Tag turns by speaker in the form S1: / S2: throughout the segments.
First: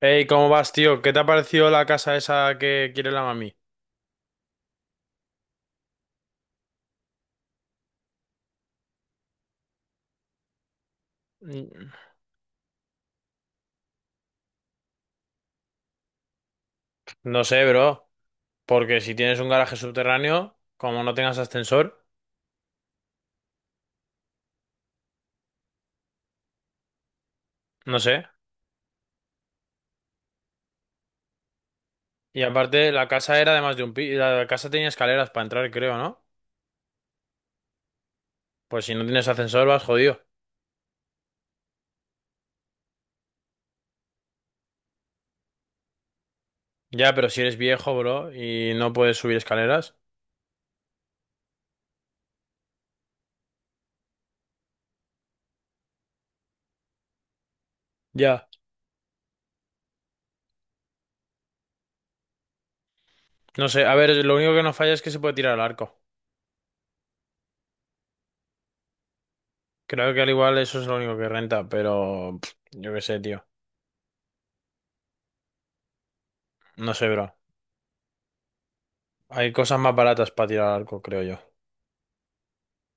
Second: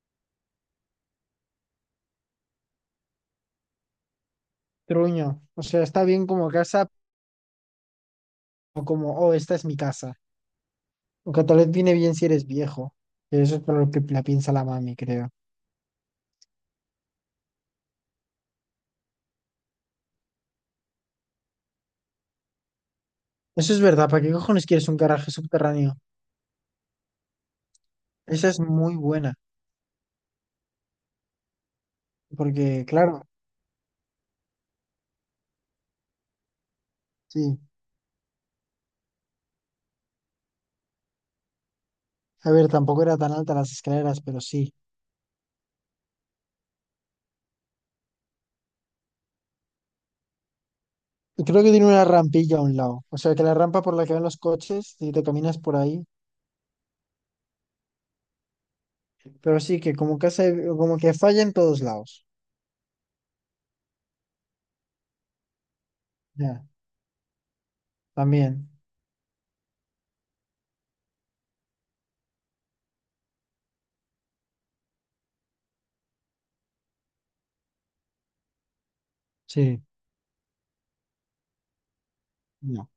S1: Hey, ¿cómo vas, tío? ¿Qué te ha parecido la casa esa que quiere la mami?
S2: Truño. O sea, está bien como casa o como, oh, esta es mi casa. Aunque tal vez
S1: Mm.
S2: viene bien si eres viejo. Que eso es por lo que la piensa la mami, creo.
S1: No sé, bro. Porque si tienes un garaje subterráneo, como no tengas ascensor,
S2: Eso es verdad. ¿Para qué cojones quieres un garaje subterráneo?
S1: no sé.
S2: Esa es muy buena.
S1: Y
S2: Porque,
S1: aparte, la
S2: claro,
S1: casa era además de un piso. La casa tenía escaleras para entrar, creo, ¿no?
S2: sí.
S1: Pues si no tienes ascensor, vas jodido.
S2: A ver, tampoco era tan alta las escaleras, pero sí.
S1: Ya, pero si eres viejo, bro, y no puedes subir escaleras.
S2: Y creo que tiene una rampilla a un lado. O sea, que la rampa por la que van los coches, si te caminas por ahí.
S1: Ya.
S2: Pero sí, que como casa, como que falla en todos lados.
S1: No sé, a ver, lo único que no falla es que se puede tirar al arco.
S2: Ya, también.
S1: Creo que al igual eso es lo único que renta, pero pff, yo qué sé, tío. No sé, bro. Hay cosas
S2: Sí.
S1: más baratas para tirar al arco, creo yo.
S2: No.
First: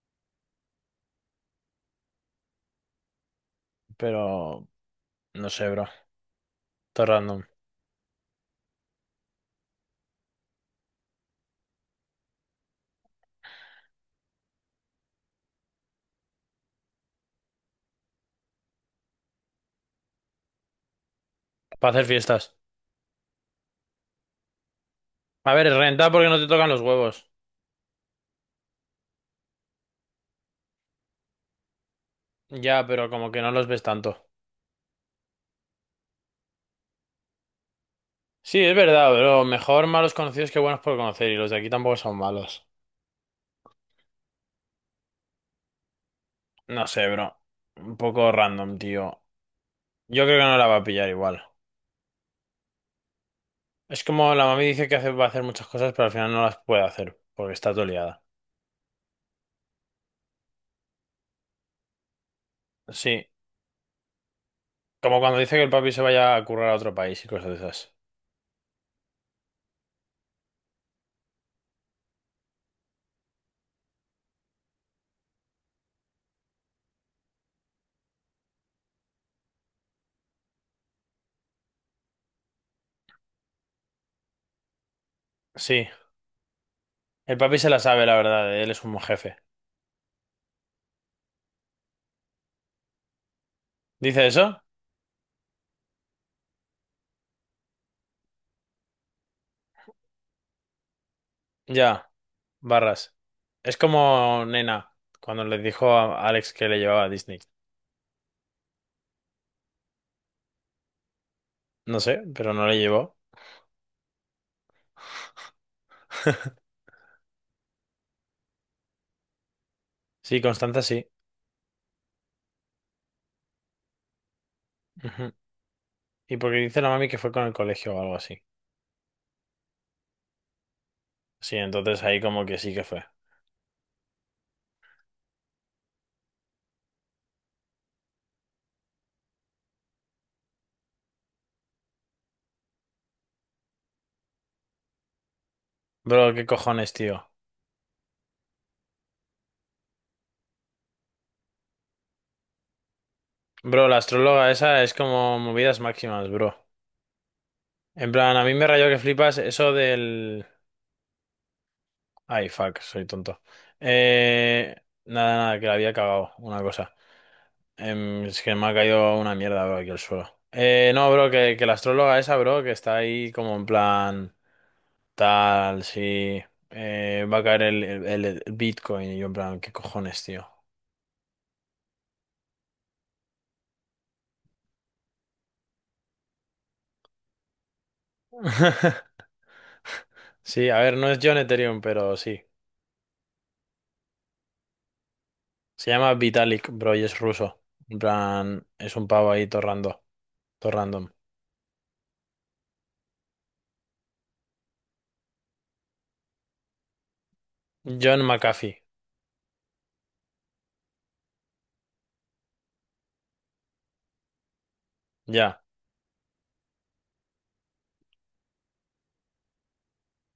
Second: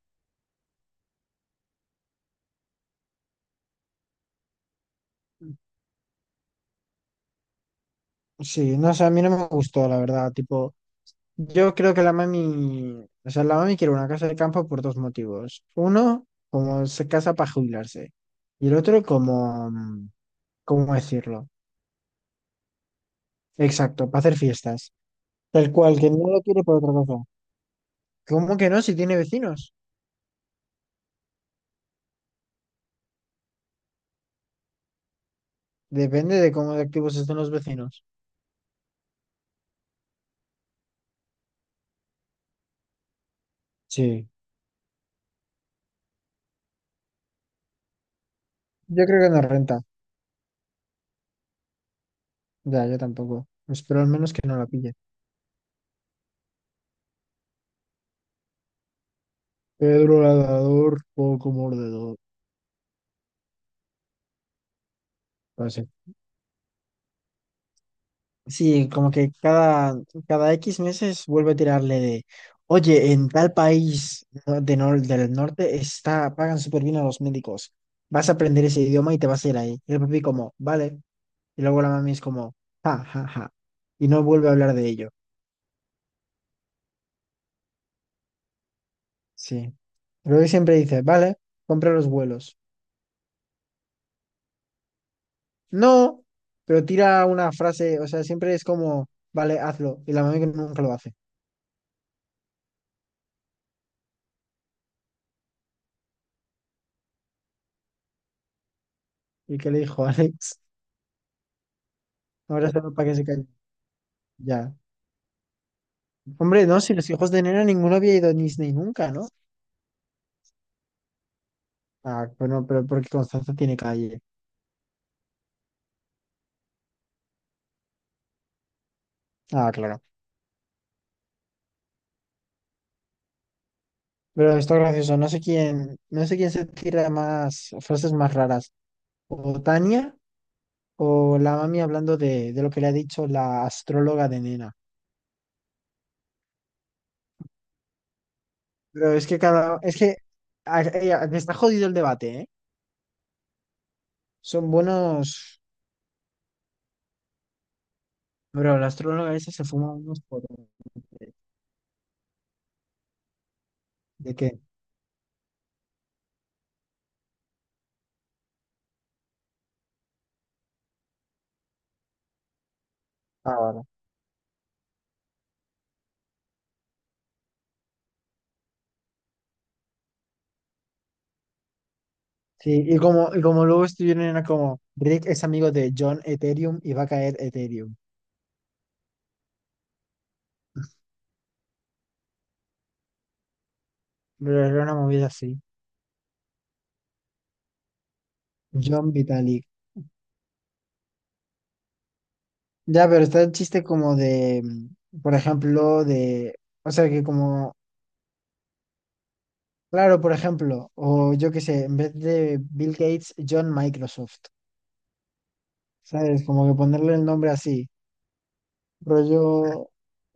S1: Pero no sé, bro. Todo random.
S2: Sí, no sé, a mí no me gustó, la verdad. Tipo, yo creo que la mami, o sea, la mami quiere una casa de campo por dos motivos. Uno, como se casa para jubilarse. Y el otro, como, ¿cómo decirlo?
S1: Para hacer fiestas.
S2: Exacto, para hacer fiestas.
S1: A ver,
S2: Tal cual, que
S1: renta
S2: no
S1: porque no
S2: lo
S1: te
S2: quiere
S1: tocan
S2: por
S1: los
S2: otra cosa.
S1: huevos.
S2: ¿Cómo que no? Si tiene vecinos.
S1: Ya, pero como que no los ves tanto.
S2: Depende de cómo de activos estén los vecinos.
S1: Sí, es verdad, bro. Mejor malos conocidos que buenos por conocer. Y los de aquí tampoco son malos.
S2: Sí.
S1: No sé, bro. Un poco random,
S2: Yo
S1: tío.
S2: creo que no renta.
S1: Yo creo que no la va a pillar igual.
S2: Ya, yo tampoco. Espero
S1: Es
S2: al menos
S1: como la
S2: que no
S1: mami
S2: la
S1: dice
S2: pille.
S1: que va a hacer muchas cosas, pero al final no las puede hacer. Porque está todo liada.
S2: Pedro Ladrador, poco mordedor.
S1: Sí. Como cuando dice que el papi se vaya a currar a otro país y cosas de esas.
S2: Sí, como que cada X meses vuelve a tirarle de, oye, en tal país no- de nor- del norte está, pagan súper bien a los médicos. Vas a aprender ese idioma y te vas a ir ahí. Y el papi como, vale. Y luego la mami es como, ja, ja, ja. Y no vuelve a hablar de ello.
S1: Sí. El papi se la sabe, la verdad. Él es un jefe.
S2: Sí. Pero él siempre dice, vale, compra los vuelos.
S1: ¿Dice eso?
S2: No, pero tira una frase, o sea, siempre es como, vale, hazlo. Y la mami que nunca lo hace.
S1: Ya. Barras. Es como Nena, cuando le dijo a Alex que le llevaba a Disney.
S2: Y qué le dijo, Alex,
S1: No sé, pero no
S2: ahora
S1: le
S2: solo para que
S1: llevó.
S2: se calle. Ya. Hombre, no, si los hijos de Nena ninguno había ido a Disney nunca, ¿no?
S1: Sí, Constanza sí.
S2: Ah, bueno, pero porque Constanza tiene calle.
S1: Ujú. Y porque dice la mami que fue con el colegio o algo así.
S2: Ah, claro.
S1: Sí, entonces ahí como que sí que fue.
S2: Pero esto es gracioso, no sé quién se tira más frases más raras. O Tania o la mami hablando de lo que le ha dicho la astróloga de Nena.
S1: Bro, qué cojones, tío.
S2: Pero es que me está jodido el debate, ¿eh?
S1: Bro, la astróloga
S2: Son
S1: esa es como
S2: buenos.
S1: movidas máximas, bro. En plan, a mí me
S2: Bro, la
S1: rayó que
S2: astróloga
S1: flipas
S2: esa se
S1: eso
S2: fuma unos por...
S1: del... Ay, fuck, soy tonto.
S2: ¿De qué?
S1: Eh... Nada, nada, que la había cagado, una cosa. Es que me ha caído una mierda, bro, aquí al suelo. No, bro, que la astróloga esa, bro, que está ahí como en
S2: Ahora.
S1: plan tal, sí, va a caer el Bitcoin. Y yo en plan, ¿qué cojones, tío?
S2: Sí, y como luego estuvieron era como Rick es amigo de John Ethereum y va a caer Ethereum.
S1: Sí, a ver, no es John Ethereum, pero sí.
S2: Pero era una movida así.
S1: Se llama Vitalik, bro, y es ruso. En plan, es un
S2: John
S1: pavo ahí
S2: Vitalik.
S1: torrando, random. Todo random.
S2: Ya, pero está el chiste como de, por ejemplo, de, o sea que como,
S1: John McAfee,
S2: claro, por ejemplo, o yo qué sé, en vez de Bill Gates, John Microsoft.
S1: ya.
S2: ¿Sabes? Como que ponerle el nombre así. Rollo,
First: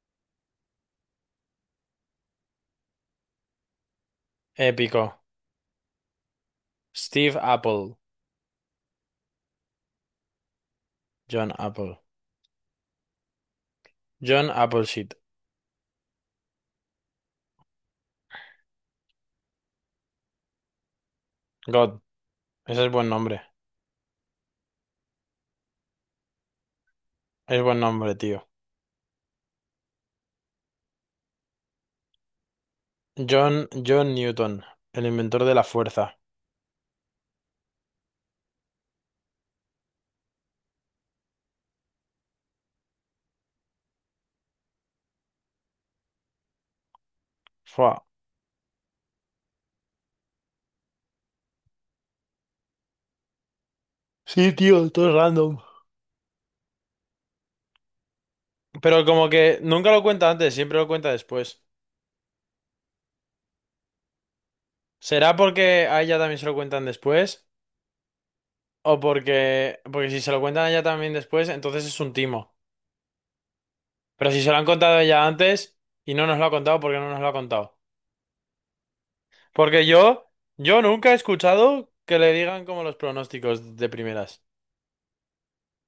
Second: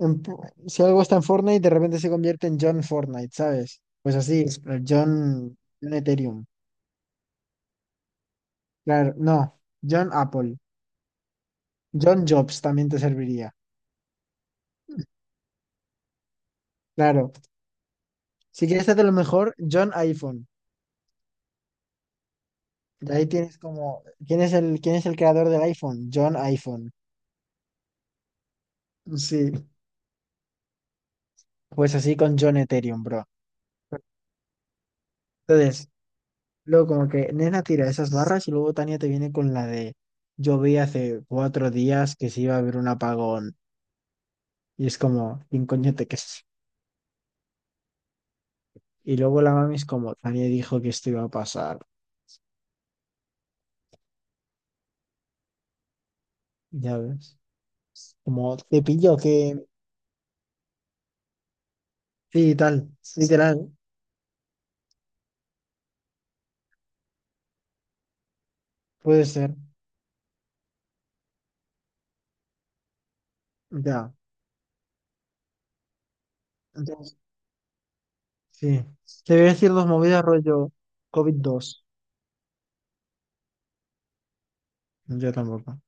S2: en po- si algo está en Fortnite, de repente se convierte en John Fortnite, ¿sabes? Pues así, John,
S1: Épico.
S2: John Ethereum.
S1: Steve Apple,
S2: Claro, no, John Apple.
S1: John Apple.
S2: John Jobs también te serviría.
S1: John Appleseed,
S2: Claro, si quieres hacer lo mejor, John iPhone.
S1: God, ese es buen
S2: De ahí
S1: nombre.
S2: tienes como, ¿quién es el creador del iPhone? John iPhone.
S1: Es buen nombre, tío.
S2: Sí, pues así con John Ethereum, bro.
S1: John, John Newton, el inventor de la
S2: Entonces,
S1: fuerza.
S2: luego como que Nena tira esas barras y luego Tania te viene con la de, yo vi hace 4 días que se iba a haber un apagón. Y es como, ¿quién coño te crees?
S1: Fua.
S2: Y luego la mami es como, Tania dijo que esto iba a pasar.
S1: Sí, tío, todo es random.
S2: Ya ves. Como, te
S1: Pero
S2: pillo
S1: como que
S2: que
S1: nunca lo cuenta antes, siempre lo cuenta después.
S2: sí, tal, literal,
S1: ¿Será porque a ella también se lo cuentan después? ¿O
S2: puede
S1: porque...
S2: ser.
S1: Porque si se lo cuentan a ella también después, entonces es un timo.
S2: Ya,
S1: Pero si se lo han contado a ella antes y no nos lo ha contado, ¿por qué no
S2: entonces,
S1: nos lo ha contado?
S2: sí. Te voy a decir
S1: Porque
S2: dos movidas
S1: yo,
S2: rollo
S1: yo nunca he
S2: covid dos.
S1: escuchado que le digan como los pronósticos de primeras.
S2: Yo tampoco.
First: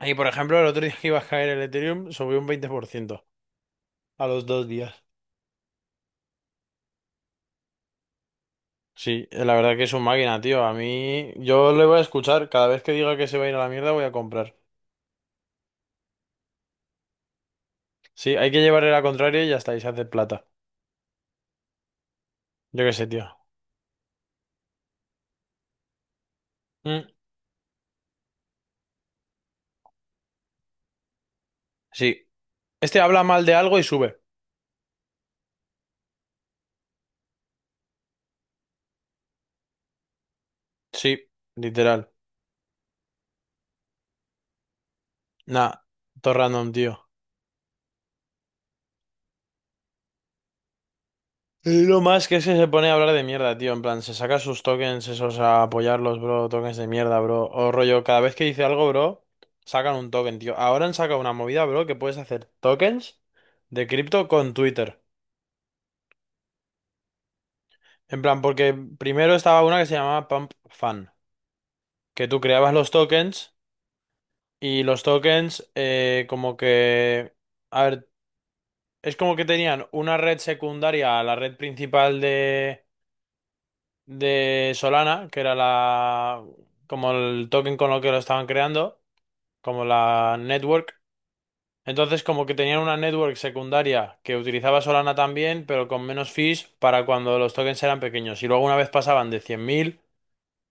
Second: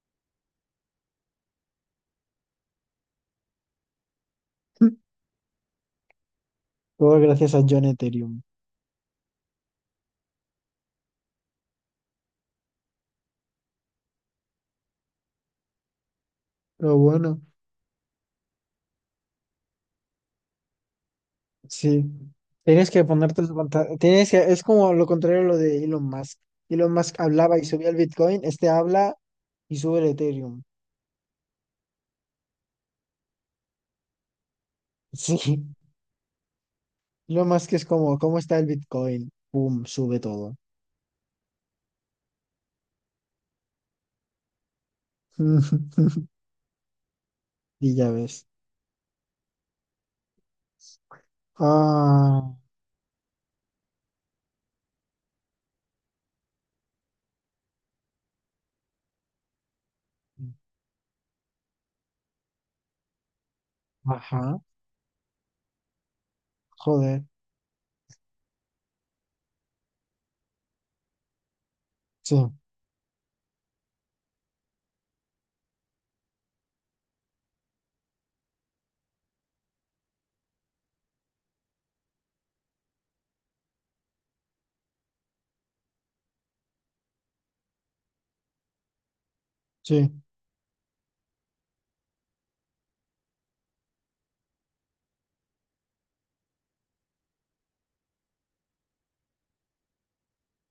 S1: Y por ejemplo, el otro día que iba a caer el Ethereum, subió un 20% a los 2 días.
S2: Todo gracias a John Ethereum.
S1: Sí, la verdad que es un máquina, tío. A mí, yo le voy a escuchar. Cada vez que diga que se va a ir a la mierda, voy a comprar.
S2: Pero bueno,
S1: Sí, hay que llevarle la contraria y ya está, y se hace plata.
S2: sí.
S1: Yo
S2: Tienes
S1: qué
S2: que
S1: sé, tío.
S2: ponerte su pantalón. Es como lo contrario a lo de Elon Musk. Elon
S1: Mm,
S2: Musk hablaba y subía el Bitcoin, este habla y sube el Ethereum.
S1: sí. Este habla mal de algo y sube.
S2: Sí. Elon Musk es como, ¿cómo está el Bitcoin? Pum, sube todo.
S1: Sí, literal. Nah, todo random, tío.
S2: Y ya ves.
S1: Y lo más que es
S2: Ah,
S1: que se pone a hablar de mierda, tío. En plan, se saca sus tokens esos a apoyarlos, bro. Tokens de mierda, bro. O rollo, cada vez que dice algo, bro, sacan un token, tío. Ahora han sacado una movida, bro, que puedes hacer tokens de cripto con
S2: ajá.
S1: Twitter.
S2: Joder,
S1: En plan, porque primero estaba una que se llamaba Pump Fun, que
S2: sí,
S1: tú creabas los tokens y los tokens como que... A ver, es como que tenían una red secundaria a la red principal de Solana, que era la... Como el token con lo que lo estaban creando, como
S2: sí,
S1: la network. Entonces como que tenían una network secundaria que utilizaba Solana también, pero con menos fees para cuando los tokens eran pequeños. Y luego una vez pasaban de 100.000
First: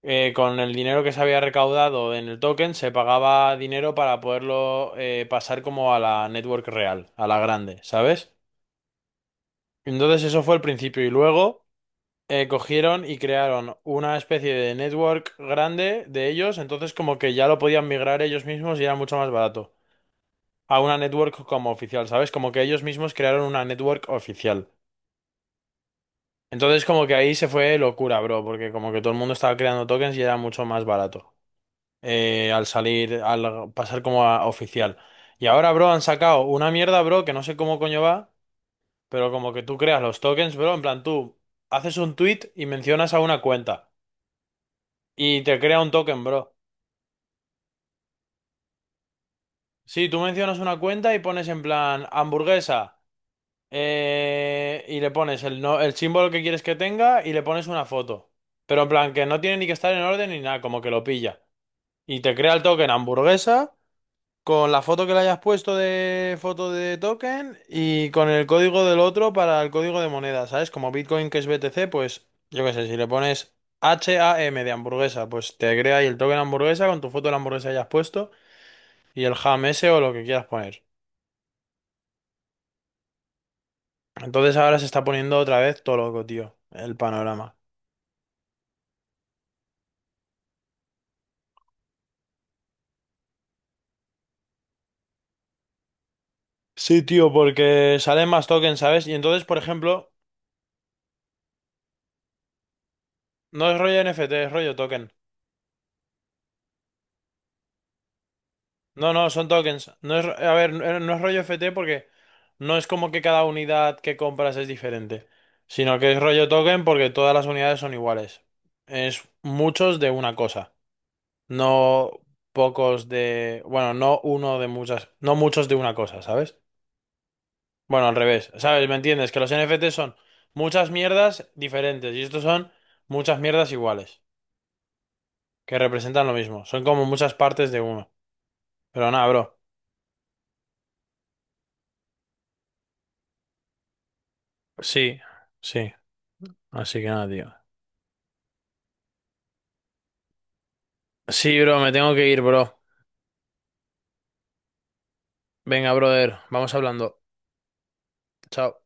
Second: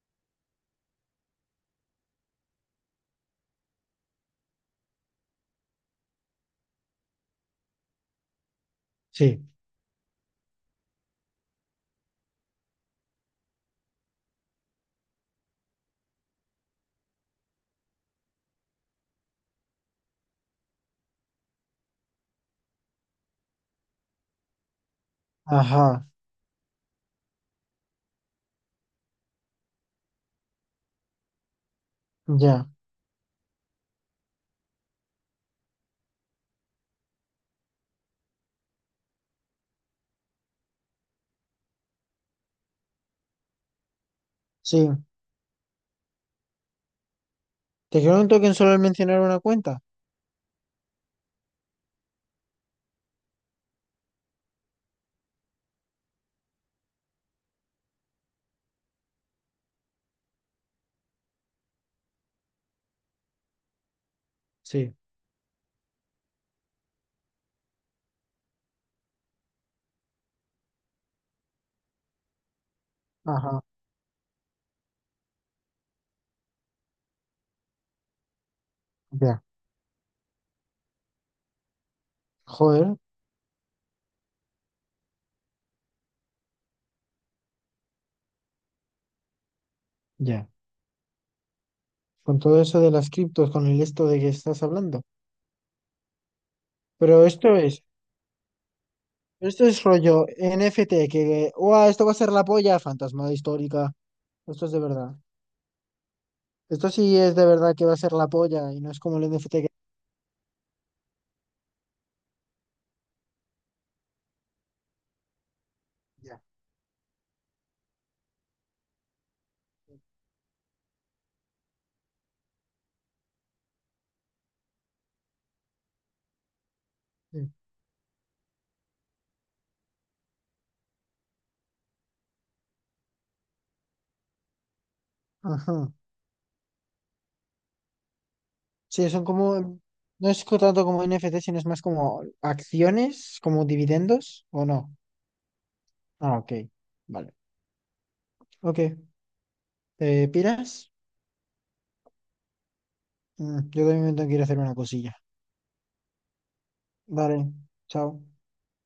S1: con el dinero que se había recaudado en el token, se pagaba dinero para poderlo pasar como a la network real, a la grande, ¿sabes?
S2: sí.
S1: Entonces eso fue el principio y luego cogieron y crearon una especie de network grande de ellos, entonces como que ya lo podían migrar ellos mismos y era mucho más barato a una network como oficial, ¿sabes? Como que ellos mismos crearon una network oficial.
S2: Ajá,
S1: Entonces como que ahí se fue locura, bro, porque como que todo el mundo estaba creando tokens y era mucho más barato al
S2: ya,
S1: salir, al pasar como a oficial. Y ahora, bro, han sacado una mierda, bro, que no sé cómo coño va, pero como que tú creas los tokens, bro, en plan tú haces un tweet y mencionas a una cuenta
S2: sí.
S1: y te crea un token, bro.
S2: ¿Te quedó un token solo al mencionar una cuenta?
S1: Sí, tú mencionas una cuenta y pones en plan hamburguesa y le pones el, no, el símbolo que quieres que tenga y le pones una foto. Pero en plan que no tiene ni que estar en orden ni nada, como que lo pilla. Y te crea el token hamburguesa. Con la
S2: Sí,
S1: foto que le hayas puesto de foto de token y con el código del otro para el código de moneda, ¿sabes? Como Bitcoin que es BTC, pues yo qué sé, si le pones
S2: ajá,
S1: HAM de hamburguesa, pues te crea ahí el token hamburguesa con tu foto de la hamburguesa que hayas puesto y el
S2: ya.
S1: ham ese o lo que quieras poner.
S2: Joder,
S1: Entonces ahora se está poniendo otra vez todo loco, tío, el panorama.
S2: ya. Con todo eso de las criptos, con el esto de que estás hablando.
S1: Sí,
S2: Pero
S1: tío,
S2: esto es,
S1: porque salen más tokens, ¿sabes? Y entonces, por
S2: esto es
S1: ejemplo,
S2: rollo NFT, que, ¡guau! Esto va a ser la polla, fantasma
S1: no es
S2: histórica.
S1: rollo NFT, es
S2: Esto es
S1: rollo
S2: de
S1: token.
S2: verdad. Esto sí es de verdad que va a ser la polla y no es
S1: No,
S2: como el
S1: no, son
S2: NFT que...
S1: tokens. No es, a ver, no es rollo FT porque no es como que cada unidad que compras es diferente, sino que es
S2: Ya.
S1: rollo token porque todas las unidades son iguales. Es muchos de una cosa, no pocos de, bueno, no uno de muchas, no muchos de una cosa, ¿sabes?
S2: Sí.
S1: Bueno, al revés, ¿sabes? ¿Me entiendes? Que los NFT son muchas mierdas diferentes y estos son muchas mierdas iguales, que
S2: Ajá.
S1: representan lo mismo. Son como muchas partes de uno. Pero
S2: Sí, son
S1: nada, bro.
S2: como, no es co- tanto como NFT, sino es más como acciones, como dividendos, ¿o no?
S1: Sí, sí.
S2: Ah, ok,
S1: Así que nada,
S2: vale.
S1: tío.
S2: Ok, ¿te piras?
S1: Sí, bro, me tengo que ir, bro.
S2: Yo también me tengo que ir a hacer una cosilla.
S1: Venga, brother, vamos hablando.
S2: Vale, chao.
S1: Chao.